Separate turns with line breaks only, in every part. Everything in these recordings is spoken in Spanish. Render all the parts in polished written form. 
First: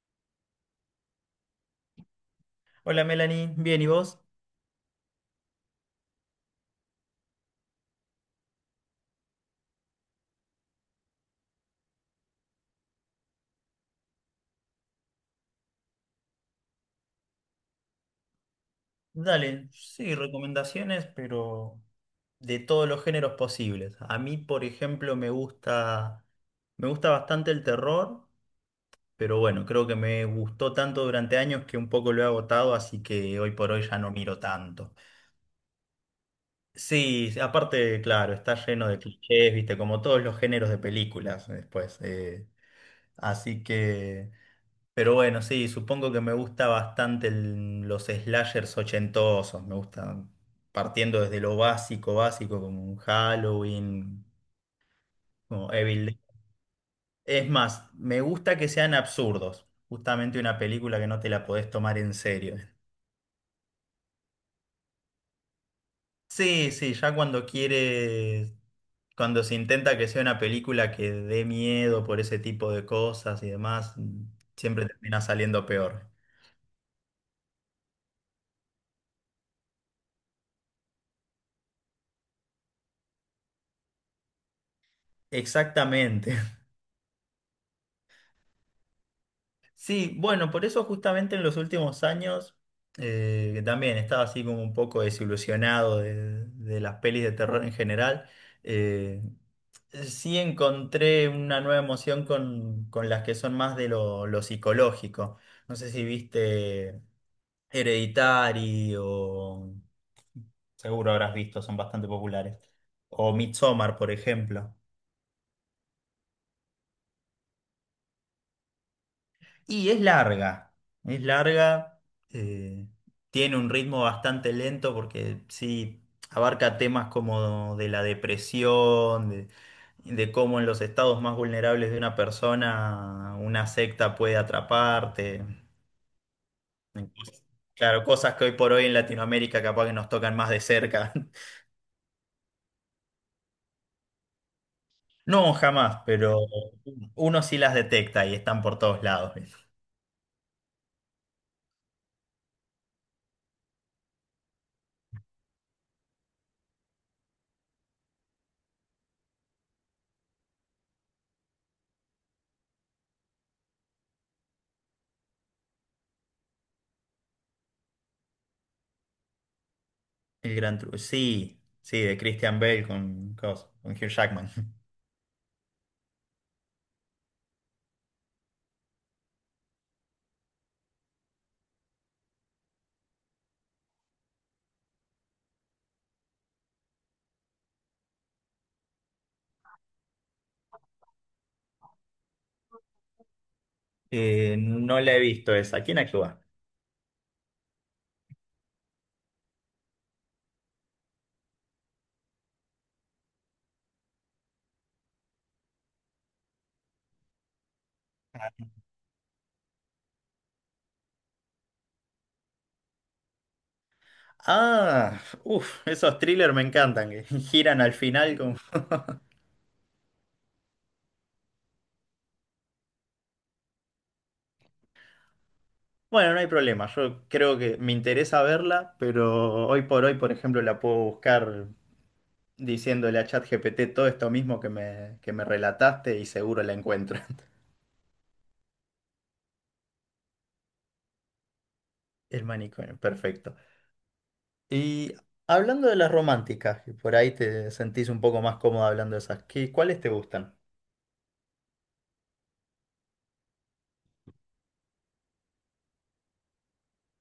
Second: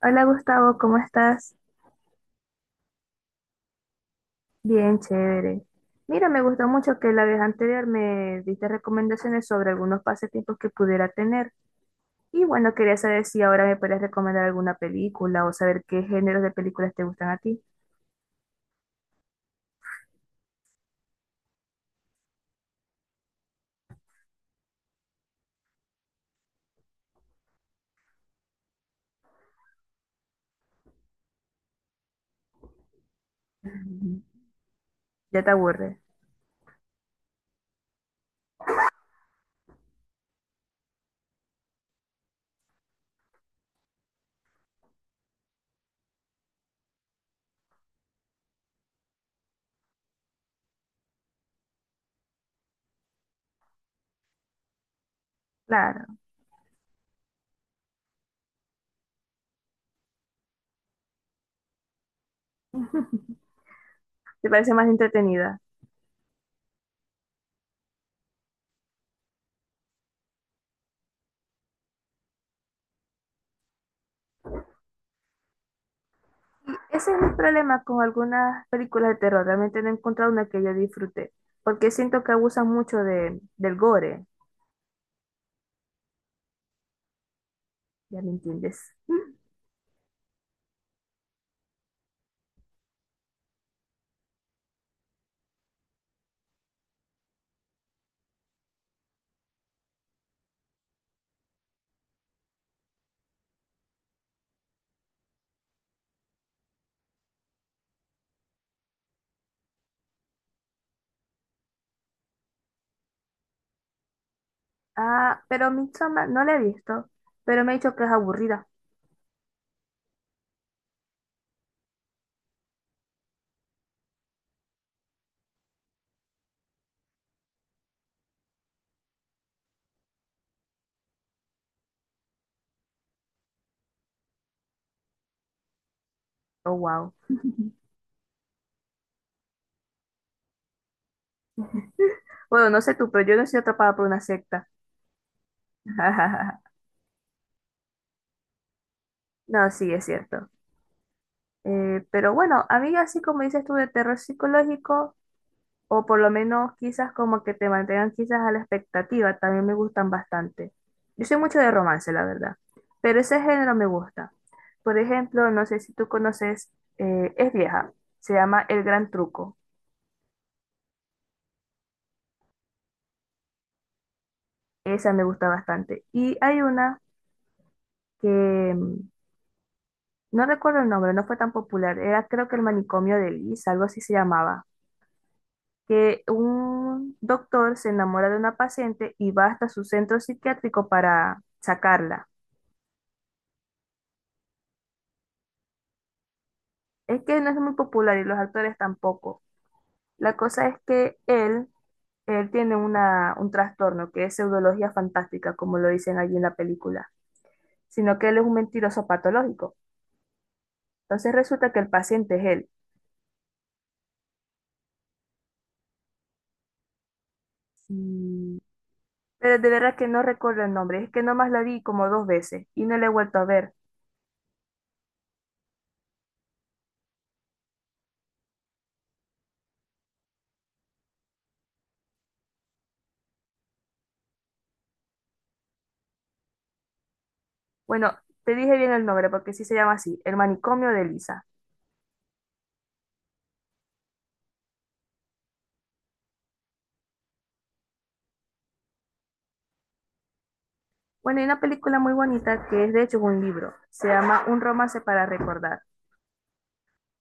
Hola Gustavo, ¿cómo estás?
Hola Melanie, bien, ¿y vos?
Bien, chévere. Mira, me gustó mucho que la vez anterior me diste recomendaciones sobre algunos pasatiempos que pudiera tener. Y bueno, quería saber si ahora me puedes recomendar alguna película o saber qué géneros de películas te gustan a ti.
Dale, sí, recomendaciones, pero de todos los géneros posibles. A mí, por ejemplo, me gusta bastante el terror, pero bueno, creo que me gustó tanto durante años que un poco lo he agotado, así que hoy por hoy ya no
Ujú.
miro tanto.
Ya te aburre.
Sí, sí, aparte, claro, está lleno de clichés, viste, como todos los géneros de películas después. Así que... Pero bueno, sí, supongo que me gusta bastante los slashers ochentosos. Me gustan partiendo desde lo básico, básico, como un Halloween, como Evil
Claro,
Dead. Es más, me gusta que sean absurdos. Justamente una película que no te la podés tomar en serio.
te parece más entretenida.
Sí, sí, cuando se intenta que sea una película que dé miedo por ese tipo de cosas y demás, siempre termina saliendo peor.
Y ese es mi problema con algunas películas de terror. Realmente no he encontrado una que yo disfrute, porque siento que abusan mucho del gore.
Exactamente.
¿Ya me entiendes?
Sí, bueno, por eso justamente en los últimos años que también estaba así como un poco desilusionado de las pelis de terror en general. eh, sí encontré una nueva emoción con las que son más de lo psicológico. No sé si viste Hereditary o seguro habrás visto, son bastante populares. O Midsommar, por ejemplo.
Ah, pero Midsommar no la he visto, pero me ha dicho que es aburrida.
Y es larga, es larga, eh, tiene un ritmo bastante lento porque sí abarca temas como de la depresión, de cómo en los estados más vulnerables de una persona una secta puede atraparte.
Oh, wow.
Claro, cosas que hoy por hoy en Latinoamérica capaz que nos tocan más de cerca.
Bueno, no sé tú, pero yo no soy atrapada por una secta.
No, jamás, pero uno sí las detecta y están por todos lados.
No, sí, es cierto. Pero bueno, a mí así como dices tú de terror psicológico, o por lo menos quizás como que te mantengan quizás a la expectativa, también me gustan bastante. Yo soy mucho de romance, la verdad, pero ese género me gusta. Por ejemplo, no sé si tú conoces, es vieja, se llama El Gran Truco.
El gran truco. Sí, sí, de Christian Bale con Hugh Jackman.
Esa me gusta bastante. Y hay una que mm, no recuerdo el nombre, no fue tan popular. Era creo que el manicomio de Liz, algo así se llamaba. Que un doctor se enamora de una paciente y va hasta su centro psiquiátrico para sacarla.
No la he visto esa. ¿Quién actúa?
Es que no es muy popular y los actores tampoco. La cosa es que él tiene un trastorno que es pseudología fantástica, como lo dicen allí en la película, sino que él es un mentiroso patológico. Entonces resulta que el paciente es él.
Ah, uff, esos thrillers me encantan, que giran al final con...
Sí. Pero de verdad que no recuerdo el nombre, es que nomás la vi como dos veces y no la he vuelto a ver.
Bueno, no hay problema, yo creo que me interesa verla, pero hoy por hoy, por ejemplo, la puedo buscar diciéndole a ChatGPT todo esto mismo que me relataste y seguro la encuentro.
Bueno, te dije bien el nombre porque sí se llama así, El manicomio de Lisa.
El manicomio, perfecto. Y hablando de las románticas, que por ahí te sentís un poco más cómodo hablando de esas, ¿qué, cuáles te gustan?
Bueno, hay una película muy bonita que es de hecho un libro, se llama Un romance para recordar.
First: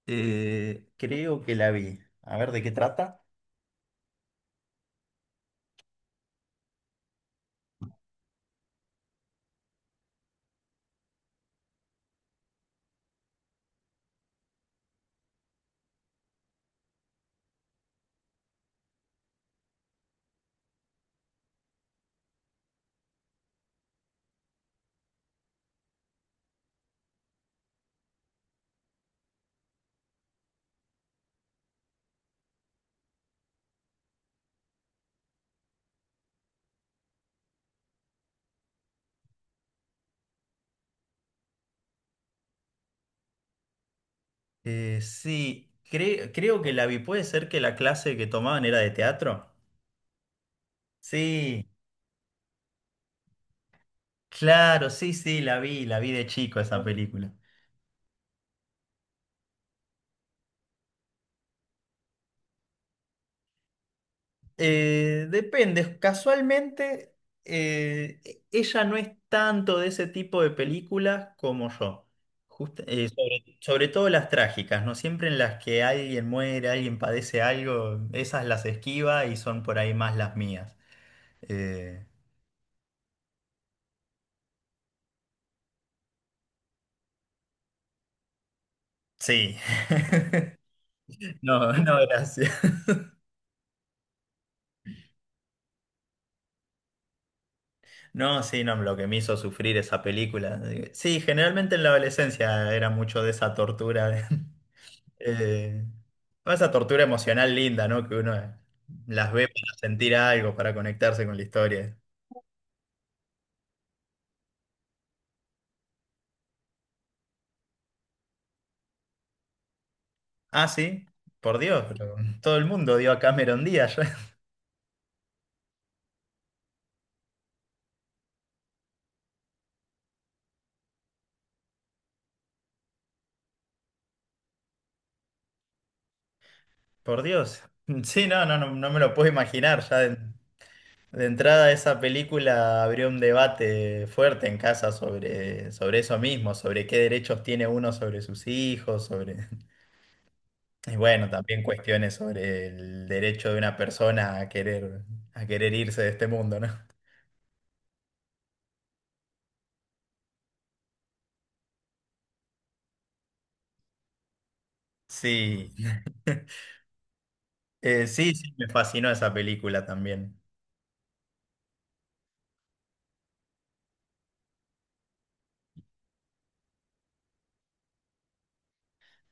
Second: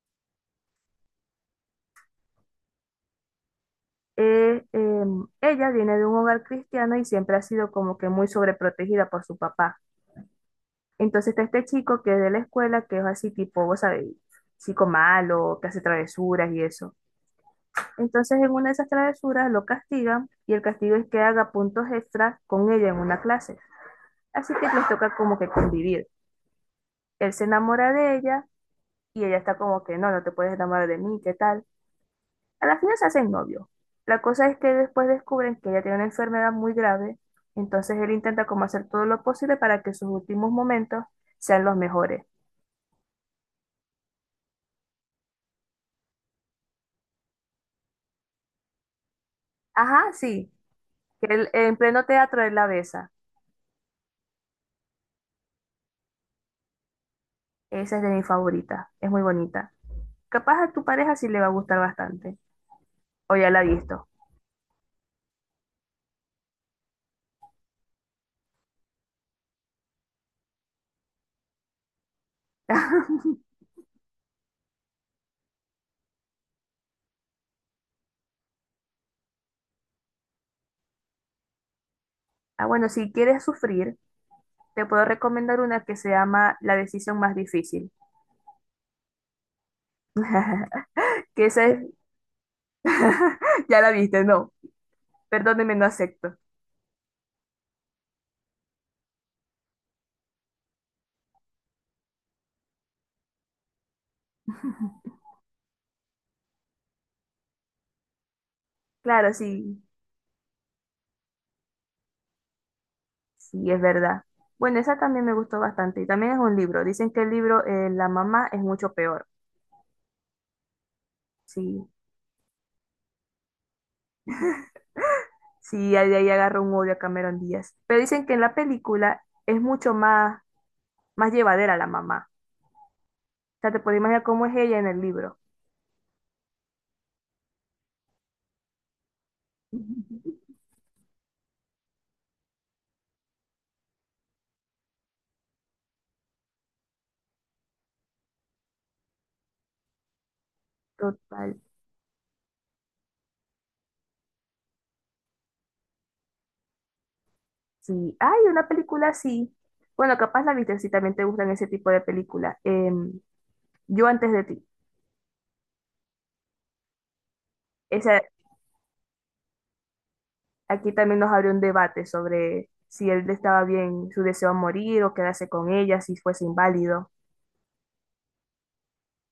Creo que la vi. A ver, ¿de qué trata?
Ella viene de un hogar cristiano y siempre ha sido como que muy sobreprotegida por su papá. Entonces está este chico que es de la escuela, que es así tipo, vos sabés, chico malo, que hace travesuras y eso. Entonces, en una de esas travesuras lo castigan y el castigo es que haga puntos extras con ella en una clase. Así que les toca como que convivir. Él se enamora de ella y ella está como que no, no te puedes enamorar de mí, ¿qué tal? A la final se hacen novios. La cosa es que después descubren que ella tiene una enfermedad muy grave, entonces él intenta como hacer todo lo posible para que sus últimos momentos sean los mejores.
Sí, creo que la vi. ¿Puede ser que la clase que tomaban era de teatro?
Ajá, sí, que él-
Sí,
en pleno teatro él la besa.
claro, sí, sí, la vi de chico esa película.
Esa es de mi favorita, es muy bonita. Capaz a tu pareja sí le va a gustar bastante. O ya la he visto.
Depende, casualmente ella no es tanto de ese tipo de películas como yo. Sobre, sobre todo las trágicas, ¿no? Siempre en las que alguien muere, alguien padece algo, esas las esquiva y son por ahí más las mías. Eh,
Ah, bueno, si quieres sufrir, te puedo recomendar una que se llama La decisión más difícil.
sí.
Que esa
No,
es...
no, gracias.
Ya la viste, no. Perdóneme, no acepto.
No, sí, no, lo que me hizo sufrir esa película. Sí, generalmente en la adolescencia era mucho de esa tortura, de- eh, esa tortura emocional linda, ¿no? Que uno las
Claro,
ve para
sí,
sentir algo, para conectarse con la historia.
sí, es verdad. Bueno, esa también me gustó bastante. Y también es un libro. Dicen que el libro la mamá es mucho peor.
Ah, sí, por Dios,
Sí,
pero todo el mundo dio a Cameron Díaz, ya.
sí, ahí, ahí agarro un odio a Cameron Díaz. Pero dicen que en la película es mucho más llevadera la mamá. O sea, te puedes imaginar cómo es ella en el libro.
Por Dios. Sí, no, no, no, no me lo puedo imaginar. Ya de entrada esa película abrió un debate fuerte en casa sobre, sobre eso mismo, sobre qué derechos tiene uno sobre sus hijos, sobre... Y bueno,
Total.
también cuestiones sobre el derecho de una persona a querer irse de este mundo, ¿no?
Sí, hay una película así. Bueno, capaz la viste si también te gustan ese tipo de películas. Em, Yo antes de ti.
Sí,
Esa,
sí, sí, me fascinó esa película también.
aquí también nos abrió un debate sobre si él estaba bien, su deseo de morir o quedarse con ella, si fuese inválido.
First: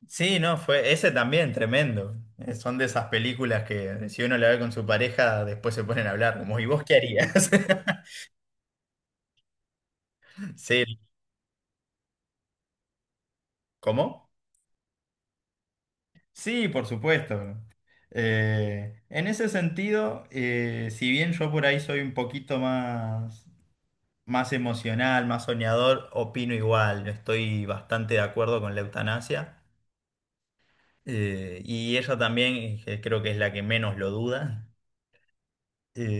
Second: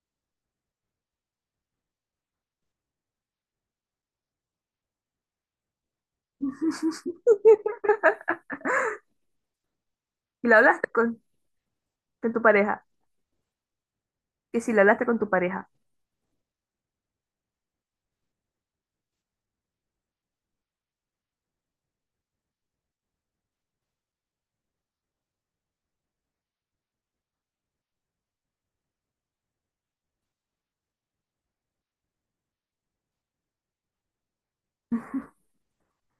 Sí, no, fue ese también, tremendo. Son de esas películas que si uno la ve con su pareja, después se ponen a hablar, como, ¿y vos qué harías?
Y lo
Sí,
hablaste con tu pareja.
¿cómo?
Que si lo hablaste con tu pareja.
Sí, por supuesto. En ese sentido, si bien yo por ahí soy un poquito más... más emocional, más soñador, opino igual. Estoy bastante de acuerdo con la eutanasia. Y ella también, que creo que es la que menos lo duda.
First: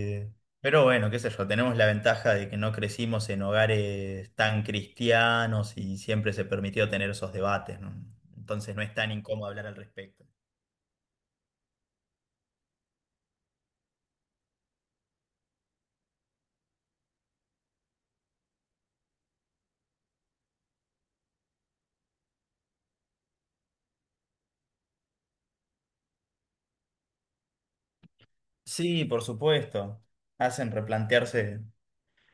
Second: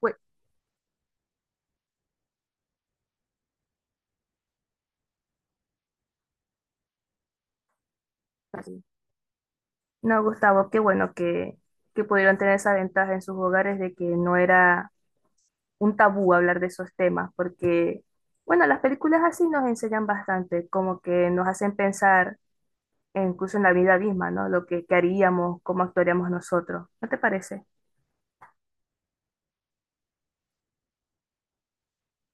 Fue
pero bueno, qué sé yo, tenemos la ventaja de que no crecimos en hogares tan cristianos y siempre se permitió tener esos debates, ¿no? Entonces no
así.
es tan incómodo hablar al respecto.
No, Gustavo, qué bueno que pudieron tener esa ventaja en sus hogares de que no era un tabú hablar de esos temas, porque, bueno, las películas así nos enseñan bastante, como que nos hacen pensar e incluso en la vida misma, ¿no? Que haríamos, cómo actuaríamos nosotros. ¿No te parece?
Sí, por supuesto. Hacen replantearse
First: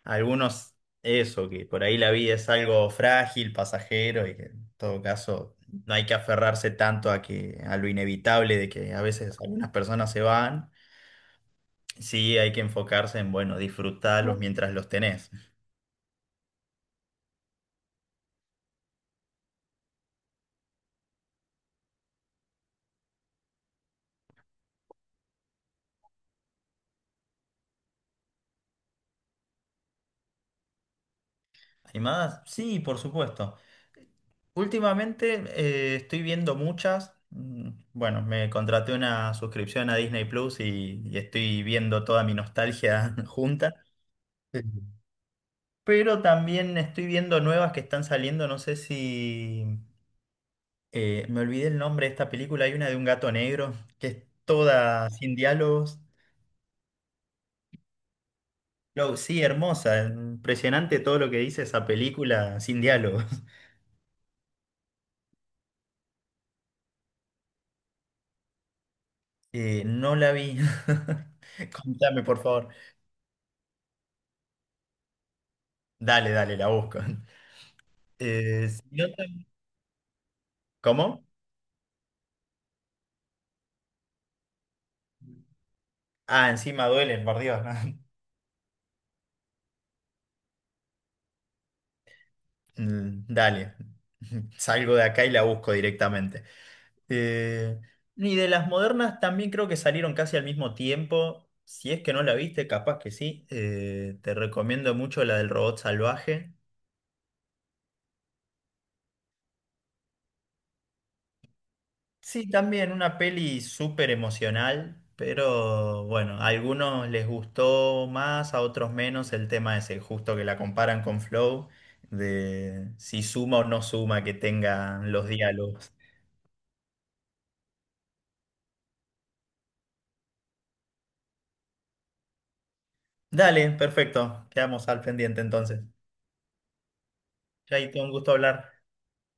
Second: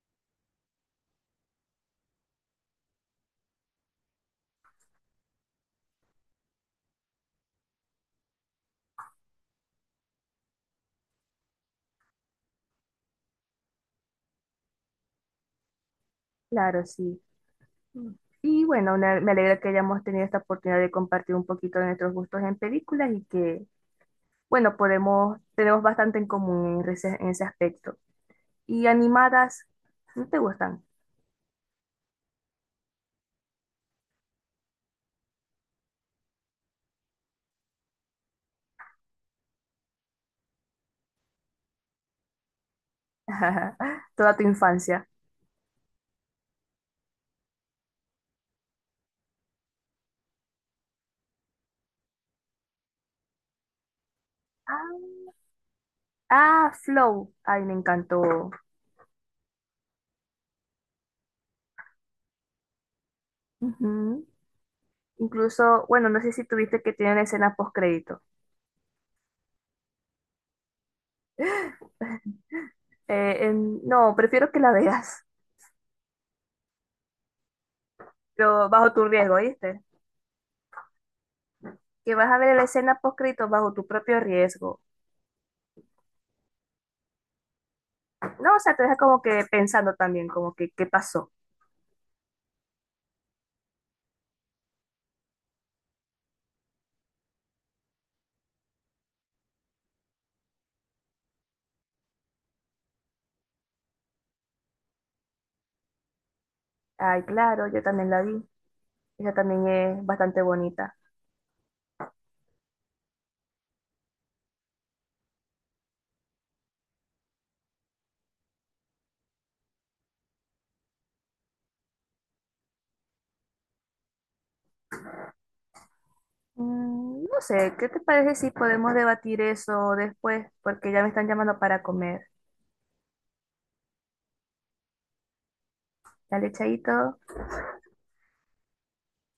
algunos, eso, que por ahí la vida es algo frágil, pasajero, y que en todo caso no hay que aferrarse tanto a que, a lo inevitable de que a veces algunas personas se van. Sí, hay que enfocarse en, bueno, disfrutarlos mientras los tenés.
Claro, sí. Mm. Y bueno, una- me alegra que hayamos tenido esta oportunidad de compartir un poquito de nuestros gustos en películas y que, bueno, podemos, tenemos bastante en común en ese aspecto. Y animadas, ¿no te gustan?
¿Animadas? Sí, por supuesto. Últimamente estoy viendo muchas. Mm, bueno, me contraté una suscripción a Disney Plus y estoy viendo toda mi nostalgia junta.
Toda tu infancia.
Pero también estoy viendo nuevas que están saliendo, no sé si... me olvidé el nombre de esta película, hay una de un gato negro, que es toda
Ah,
sin diálogos.
ah, Flow. Ay, me encantó.
No, sí, hermosa, impresionante todo lo que dice esa película sin diálogos.
Ujú. Incluso, bueno, no sé si tuviste que tienen escena post crédito.
No la vi. Contame, por favor.
No, prefiero que la veas,
Dale, dale, la busco.
pero
Si
bajo tu
no
riesgo,
te-
¿viste?
¿Cómo?
Que vas a ver la escena post crédito bajo tu propio riesgo.
Ah, encima duelen, por Dios.
No, o sea, te deja como que pensando también, como que qué pasó.
Mm, dale, salgo de acá y la busco directamente. Eh, y de las modernas también creo que salieron casi al mismo tiempo. Si es que no la viste, capaz que sí. Te recomiendo mucho la del robot salvaje.
Ay, claro, yo también la vi. Ella también es bastante bonita.
Sí, también una peli súper emocional, pero bueno, a algunos les gustó más, a otros menos el tema ese, justo que la comparan con Flow, de si suma o no suma que tengan los diálogos.
Mm, no sé, ¿qué te parece si podemos debatir eso después? Porque ya me están llamando para comer.
Dale, perfecto. Quedamos al pendiente entonces.
Dale, chaito.
Chaito, un gusto hablar.